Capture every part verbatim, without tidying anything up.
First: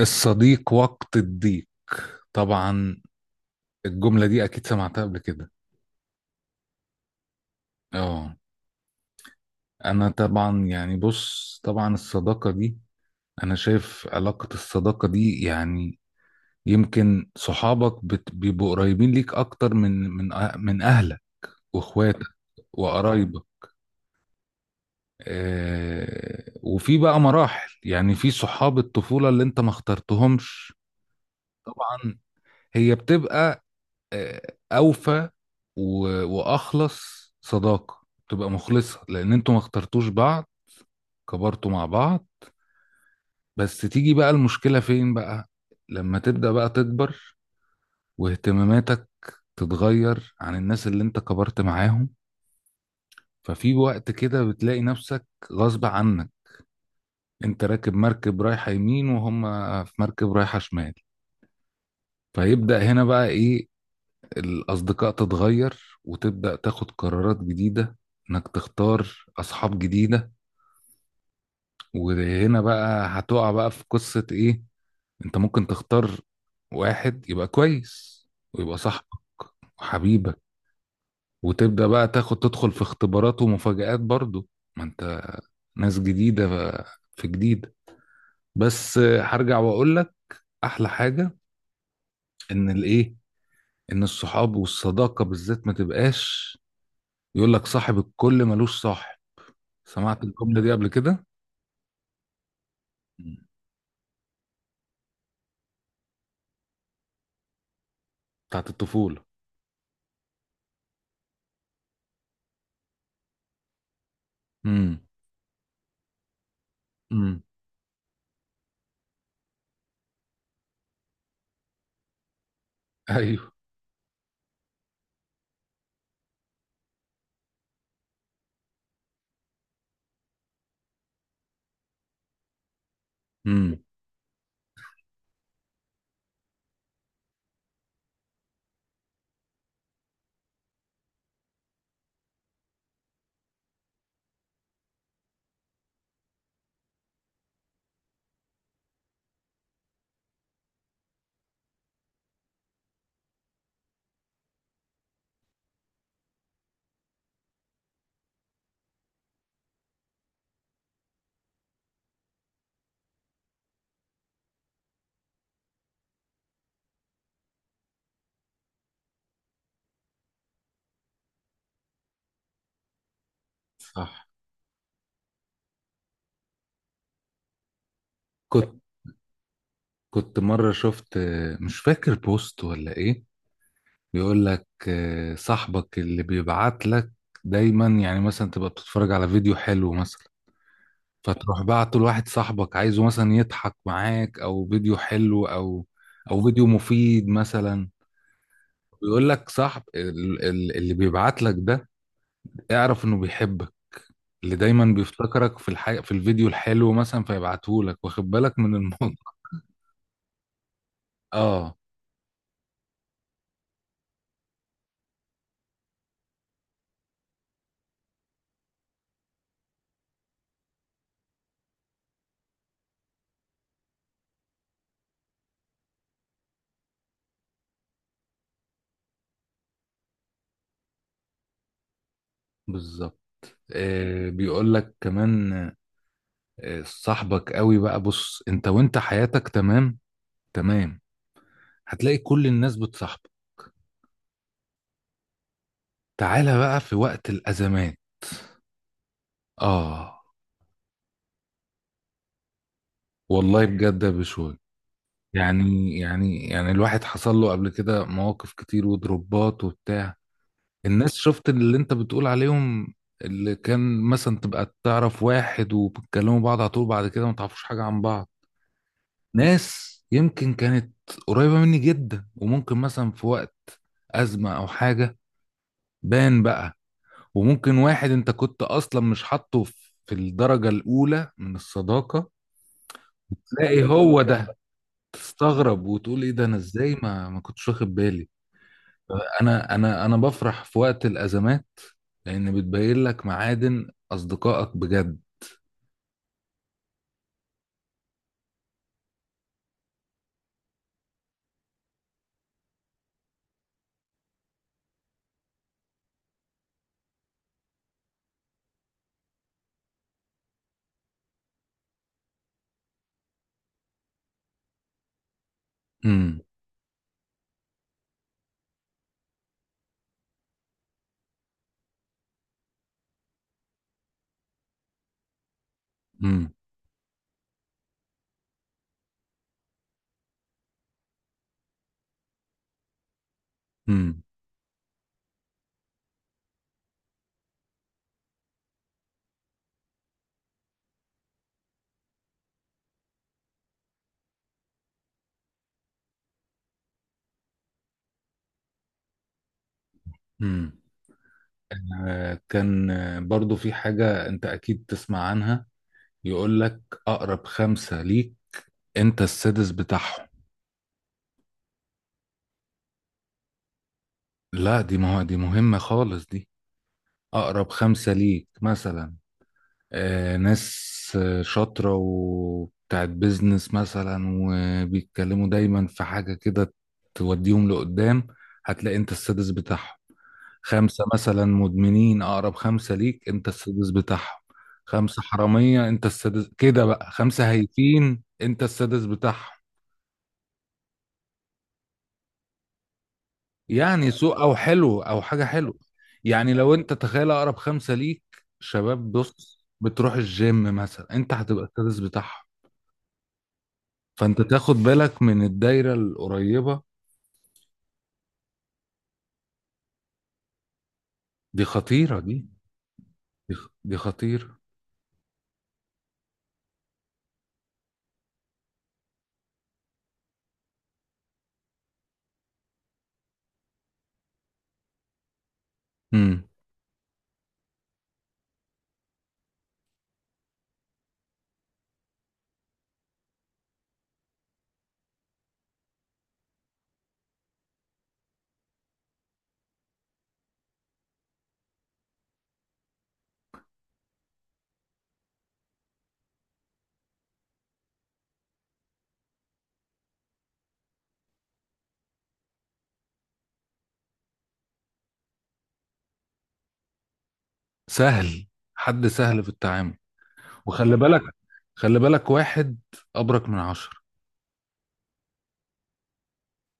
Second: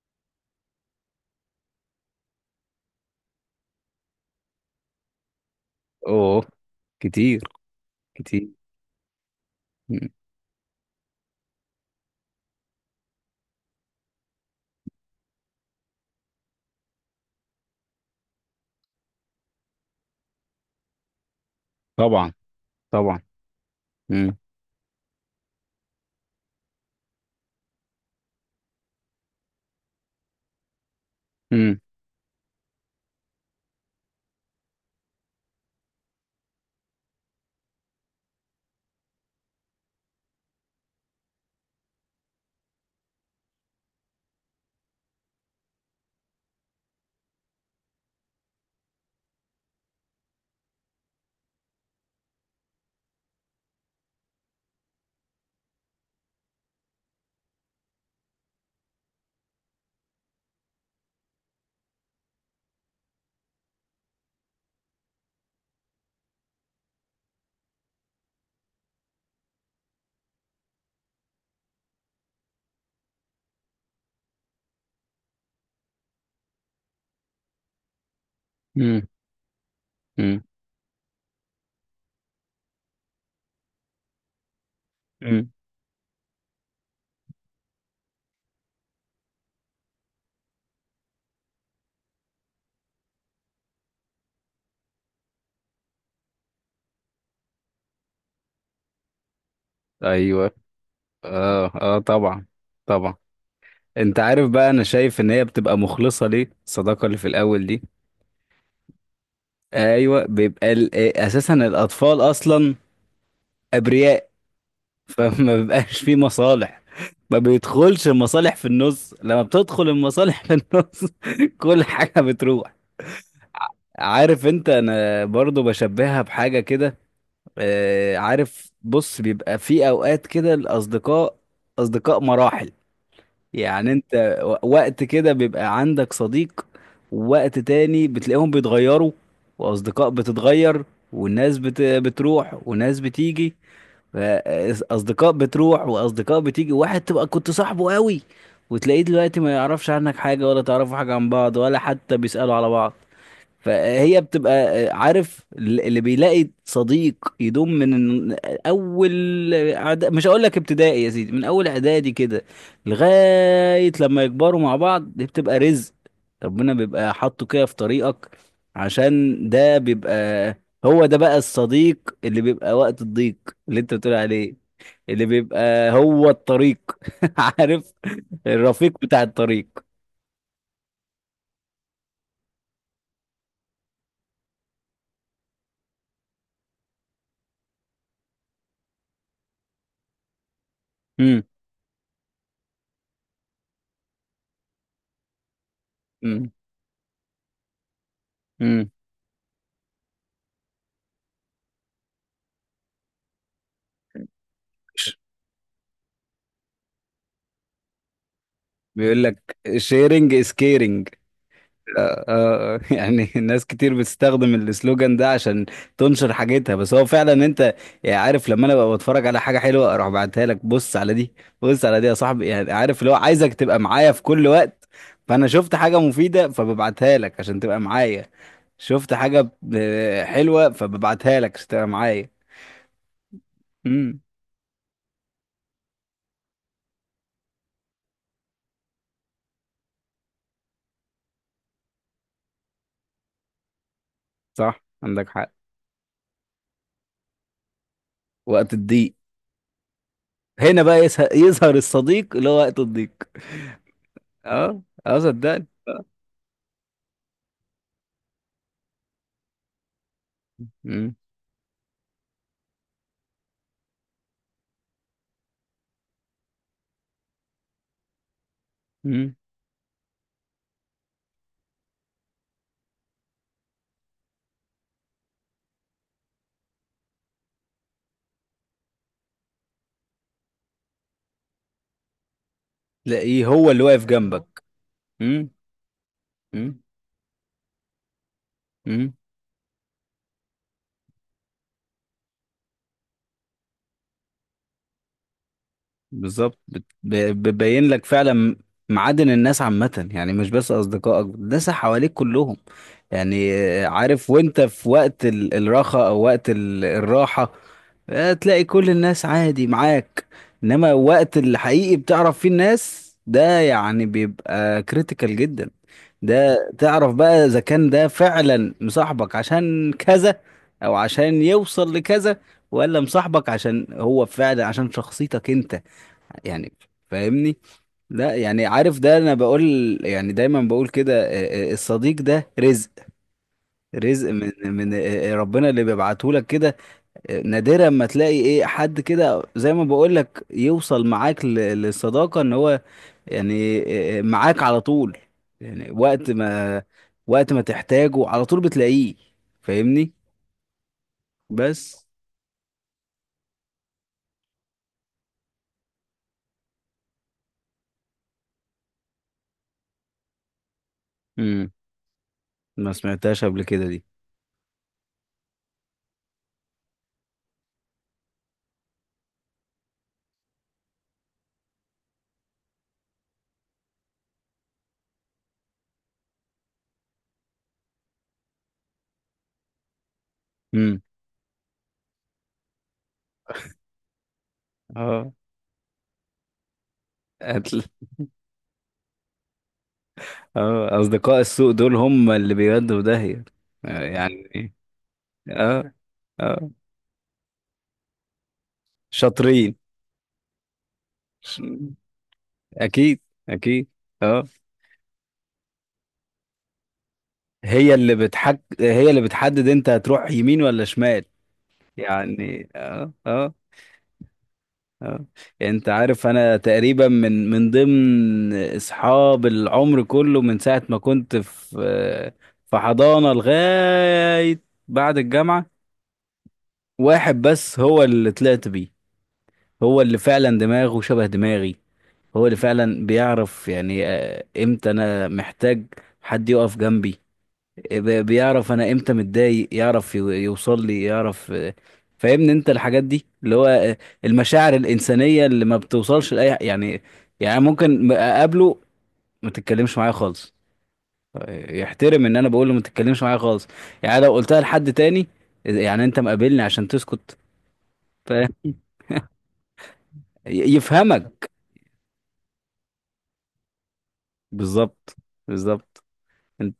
الصديق وقت الضيق. طبعا. الجملة دي أكيد سمعتها قبل كده. اوه. كتير. اه، كتير. أنا مم. طبعا يعني بص طبعا الصداقة دي، أنا شايف علاقة الصداقة دي يعني يمكن صحابك بت- بيبقوا قريبين ليك أكتر من من أه- من أهلك وإخواتك طبعا. طبعا. وقرايبك. مم. آه وفي بقى مراحل، يعني في صحاب الطفولة اللي أنت ما اخترتهمش. مم. طبعا. هي بتبقى آه، اوفى و- واخلص صداقه. تبقى مخلصه لان انتوا ما اخترتوش بعض، كبرتوا مع بعض. بس تيجي بقى المشكله فين بقى؟ لما تبدا بقى تكبر واهتماماتك تتغير عن الناس اللي انت كبرت معاهم، ففي وقت كده بتلاقي نفسك غصب عنك انت راكب مركب رايحه يمين وهم في مركب رايحه شمال. فيبدا هنا بقى ايه؟ الأصدقاء تتغير، وتبدأ تاخد قرارات جديدة إنك تختار أصحاب جديدة. وهنا بقى هتقع بقى في قصة إيه؟ أنت ممكن تختار واحد يبقى كويس ويبقى مم. صاحبك وحبيبك، مم. وتبدأ بقى تاخد تدخل في اختبارات ومفاجآت برضو. ما أنت مم. ناس جديدة ف- في جديد. بس هرجع وأقول لك أحلى حاجة، إن الإيه، إن الصحاب والصداقة بالذات ما تبقاش يقول لك صاحب الكل ملوش صاحب. سمعت ايوه. الجملة دي قبل كده؟ اه، اه، طبعا. طبعا. مم. انت عارف بقى، انا شايف ان هي بتبقى مخلصة، ليه الصداقة اللي في الاول دي. بتاعت الطفولة. ايوه، بيبقى ال- آه، اساسا الاطفال اصلا ابرياء. امم. فما بيبقاش فيه مصالح. ما امم. بيدخلش المصالح في النص. لما بتدخل المصالح في النص. كل حاجة بتروح. ايوه. عارف انت، انا برضو بشبهها بحاجة كده. آه، عارف بص، بيبقى في اوقات كده الاصدقاء اصدقاء مراحل. امم. يعني انت و- وقت كده بيبقى عندك صديق، ووقت تاني بتلاقيهم بيتغيروا، واصدقاء بتتغير، والناس بت... بتروح وناس بتيجي. ف- اصدقاء بتروح واصدقاء بتيجي. واحد تبقى كنت صاحبه قوي وتلاقيه دلوقتي ما يعرفش عنك حاجة، ولا تعرفوا حاجة عن بعض، ولا حتى بيسألوا على بعض. فهي بتبقى. آه، عارف، ال- اللي بيلاقي صديق يدوم من اول إعدا- مش هقول لك ابتدائي يا سيدي، من اول اعدادي كده لغاية لما يكبروا مع بعض، دي بتبقى رزق ربنا بيبقى حاطه كده في طريقك. عشان ده بيبقى، هو ده بقى الصديق اللي بيبقى وقت الضيق اللي انت بتقول صح. عليه، اللي بيبقى هو الطريق. عارف، كنت الرفيق بتاع الطريق. كنت مرة شفت، آه، مش فاكر بوست ولا ايه، بيقول لك آه، صاحبك اللي بيبعت لك دايما، يعني مثلا تبقى بتتفرج على فيديو حلو مثلا امم. فتروح بعته لواحد صاحبك، عايزه مثلا يضحك معاك او فيديو حلو او او امم. فيديو مفيد مثلا. امم. بيقول لك صاحب ال- ال- اللي بيبعت لك ده، اعرف انه بيحبك، اللي دايما بيفتكرك في الح... في الفيديو الحلو مثلا فيبعتهولك واخد بالك من الموضوع. بيقول لك شيرنج از كيرنج. اه. يعني ناس كتير بتستخدم السلوجان ده عشان تنشر حاجتها، بس هو فعلا انت يعني عارف، لما انا ببقى بتفرج على حاجه حلوه اروح بعتها لك، بص على دي، بص على دي يا صاحبي. يعني عارف، اللي هو عايزك تبقى معايا في كل وقت. فانا شفت حاجه مفيده فببعتها لك عشان تبقى معايا. شفت حاجه آه، حلوه فببعتها لك عشان تبقى معايا. بالظبط. امم. آه بيقول لك كمان، آه صاحبك قوي بقى، بص انت وانت حياتك تمام تمام، هتلاقي كل الناس بتصاحبك. صح، عندك حق. تعالى بقى في وقت الأزمات. وقت الضيق، اه. هنا بقى يسه- يظهر الصديق اللي هو وقت الضيق. والله بجد يا بشوي. اه، اه، صدقني. يعني يعني يعني الواحد حصل له قبل كده مواقف كتير وضربات وبتاع. الناس مم. شفت اللي انت بتقول عليهم، اللي كان مثلا تبقى تعرف واحد وبتكلموا بعض على طول، بعد كده ما تعرفوش حاجة عن بعض. مم. ناس يمكن كانت قريبة مني جدا، وممكن مثلا في وقت أزمة أو حاجة بان بقى. وممكن واحد انت كنت أصلا مش حاطه في في الدرجة الأولى من الصداقة، تلاقيه هو اللي تلاقي واقف هو ده. جنبك. مم. تستغرب وتقول ايه ده، انا مم. ازاي ما ما كنتش واخد بالي. مم. انا انا انا بفرح في وقت الأزمات لان بتبين لك معادن اصدقائك بجد. بالظبط، بت- ب- بتبين لك فعلا معادن الناس عامة، يعني مش بس أصدقائك، الناس اللي حواليك كلهم. يعني آه، عارف، وانت في وقت ال- الراحة أو وقت ال- الراحة، آه، تلاقي كل الناس عادي معاك. إنما وقت الحقيقي بتعرف فيه الناس، ده يعني بيبقى كريتيكال جدا. امم. ده تعرف بقى إذا كان ده فعلا مصاحبك عشان كذا، أو عشان يوصل لكذا، ولا مصاحبك عشان هو فعلا عشان شخصيتك انت. امم. يعني، فاهمني؟ لا، يعني عارف، ده انا بقول، يعني دايما بقول كده، آه، آه، الصديق ده رزق. امم. رزق من من آه، آه، ربنا اللي بيبعته لك كده. آه، نادرا ما تلاقي ايه حد كده زي ما بقول لك يوصل معاك ل- للصداقة، ان هو يعني آه، آه، معاك على طول. يعني وقت ما وقت ما تحتاجه على طول بتلاقيه. فاهمني؟ امم. بس. آه، كان آه، برضو في حاجة انت اكيد تسمع عنها، يقول لك اقرب خمسة ليك انت السادس بتاعهم. امم. ما سمعتهاش قبل كده دي. لا، دي ما هو دي مهمة خالص دي. اقرب خمسة ليك مثلا آه، ناس آه، شاطرة وبتاعت بيزنس مثلا، وبيتكلموا دايما في حاجة كده توديهم لقدام، هتلاقي انت السادس بتاعهم. امم. خمسة مثلا مدمنين أقرب خمسة ليك أنت السادس بتاعهم. خمسة اه، حرامية أنت السادس كده بقى. خمسة هايفين أنت السادس بتاعهم. اه، اصدقاء السوق دول هم اللي بيودوا في داهية. آه، يعني يعني سوء أو ايه. حلو أو حاجة حلوة، اه. يعني اه، لو أنت تخيل أقرب خمسة ليك شباب بص شاطرين. بتروح الجيم مثلا، أنت ش- هتبقى السادس بتاعهم. اكيد. اكيد. فأنت اه، تاخد بالك من الدايرة القريبة. هي اللي بتحك، هي اللي بتحدد انت هتروح يمين ولا شمال. دي خطيرة دي. يعني اه. دي اه. خ- دي خطيرة. اه، انت عارف، انا تقريبا من من ضمن اصحاب العمر كله، من ساعة ما كنت في في حضانة لغاية بعد الجامعة، امم. واحد بس هو اللي طلعت بيه. هو اللي فعلا دماغه شبه دماغي، هو اللي فعلا بيعرف يعني آه، امتى انا محتاج حد يقف جنبي. ب- بيعرف انا امتى متضايق، يعرف يو- يوصل لي، يعرف. آه، فاهمني انت الحاجات دي اللي هو آه، المشاعر الانسانيه اللي ما بتوصلش لاي ح- يعني. يعني ممكن م- اقابله، ما تتكلمش معايا خالص، آه، يحترم ان انا بقول له ما تتكلمش معايا خالص. يعني لو قلتها لحد تاني يعني انت مقابلني عشان تسكت. ف- سهل. حد سهل في التعامل. وخلي بالك، يفهمك. خلي بالك واحد أبرك من عشرة بالظبط. بالظبط. انت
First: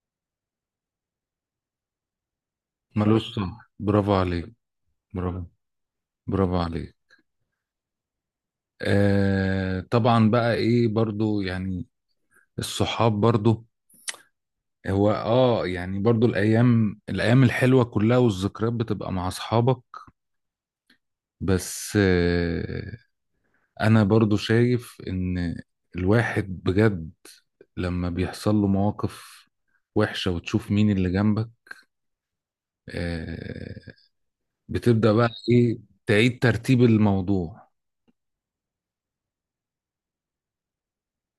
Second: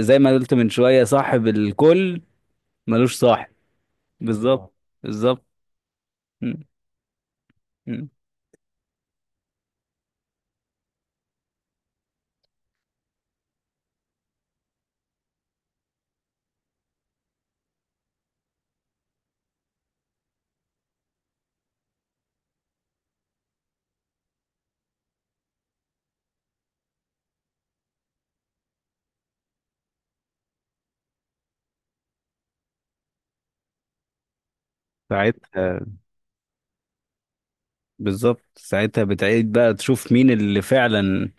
زي ما قلت من شوية، صاحب الكل ملوش ملوش صاحب. سمع. برافو عليك. بالظبط آه. برافو. بالظبط. م- برافو عليك. م. آه طبعا بقى إيه برضو يعني الصحاب برضو، هو آه يعني برضو الأيام الأيام الحلوة كلها والذكريات بتبقى مع أصحابك. بس آه أنا برضو شايف إن الواحد بجد لما بيحصل له مواقف وحشة وتشوف مين اللي جنبك، آه، بتبدأ بقى ايه؟ ساعتها. تعيد ترتيب الموضوع. بالظبط، ساعتها بتعيد بقى تشوف مين اللي فعلا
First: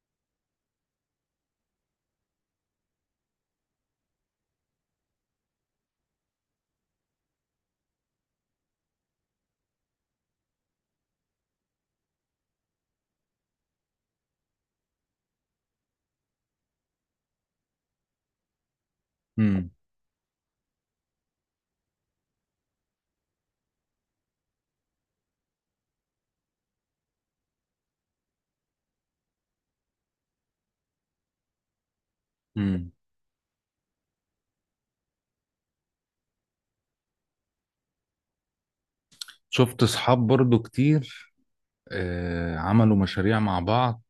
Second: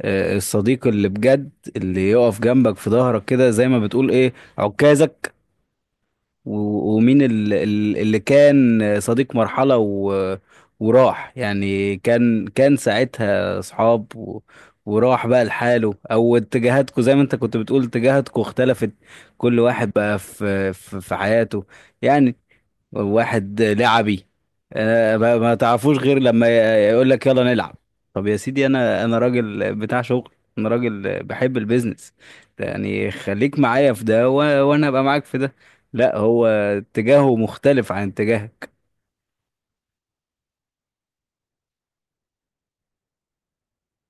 آه، الصديق اللي بجد اللي يقف جنبك في ظهرك كده، زي ما بتقول ايه، عكازك. و- ومين ال- ال- اللي كان صديق مرحلة و... وراح يعني. كان كان ساعتها صحاب و... وراح بقى لحاله، او اتجاهاتكم زي ما انت كنت بتقول اتجاهاتكم اختلفت. كل امم. واحد بقى في في, في حياته. يعني واحد لعبي، آه، ما ما تعرفوش غير لما يقول لك يلا نلعب. طب يا سيدي، انا انا راجل بتاع شغل، انا راجل بحب البيزنس. امم. يعني خليك معايا في ده، و- وانا ابقى معاك في ده. لا، هو اتجاهه مختلف عن اتجاهك. شفت اصحاب برضو كتير آه عملوا مشاريع مع بعض،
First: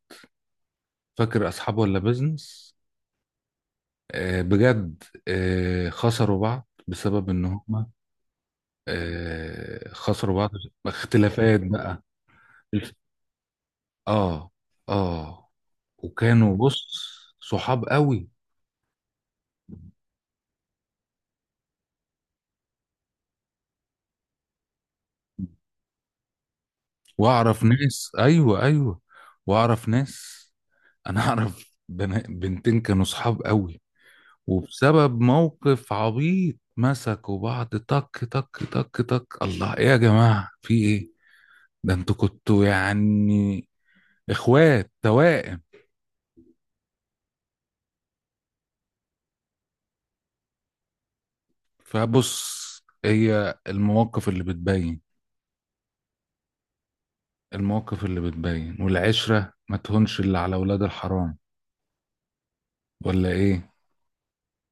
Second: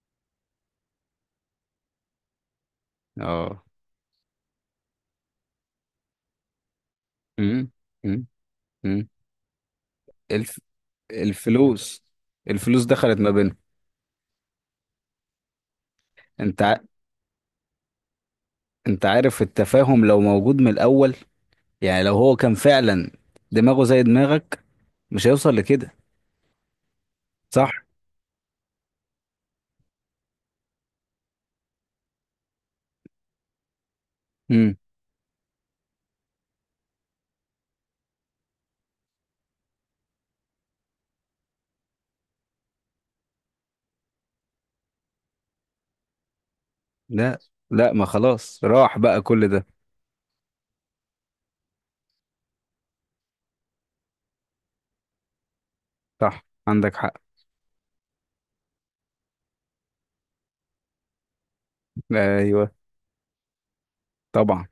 فاكر اصحاب ولا بيزنس؟ اه. آه بجد، آه خسروا بعض بسبب ان امم. هم، امم. امم. آه خسروا بعض. الف... اختلافات بقى. الفلوس الفلوس دخلت ما بينهم. اه. اه. وكانوا انت ع... بص صحاب قوي. انت عارف، التفاهم لو موجود من الاول، يعني لو هو كان فعلا دماغه زي دماغك، مش هيوصل لكده. واعرف صح. ناس، ايوه ايوه، واعرف ناس. انا اعرف بنا- بنتين كانوا صحاب قوي، وبسبب موقف عبيط مسكوا بعض تك تك تك تك. الله، ايه يا جماعة، في ايه؟ ده انتوا كنتوا يعني اخوات توائم. لا، لا، ما خلاص راح بقى كل ده. فبص، هي المواقف اللي بتبين. صح، عندك حق. المواقف اللي بتبين، والعشرة ما تهونش اللي على ولاد الحرام ايوه. ولا ايه؟ طبعا.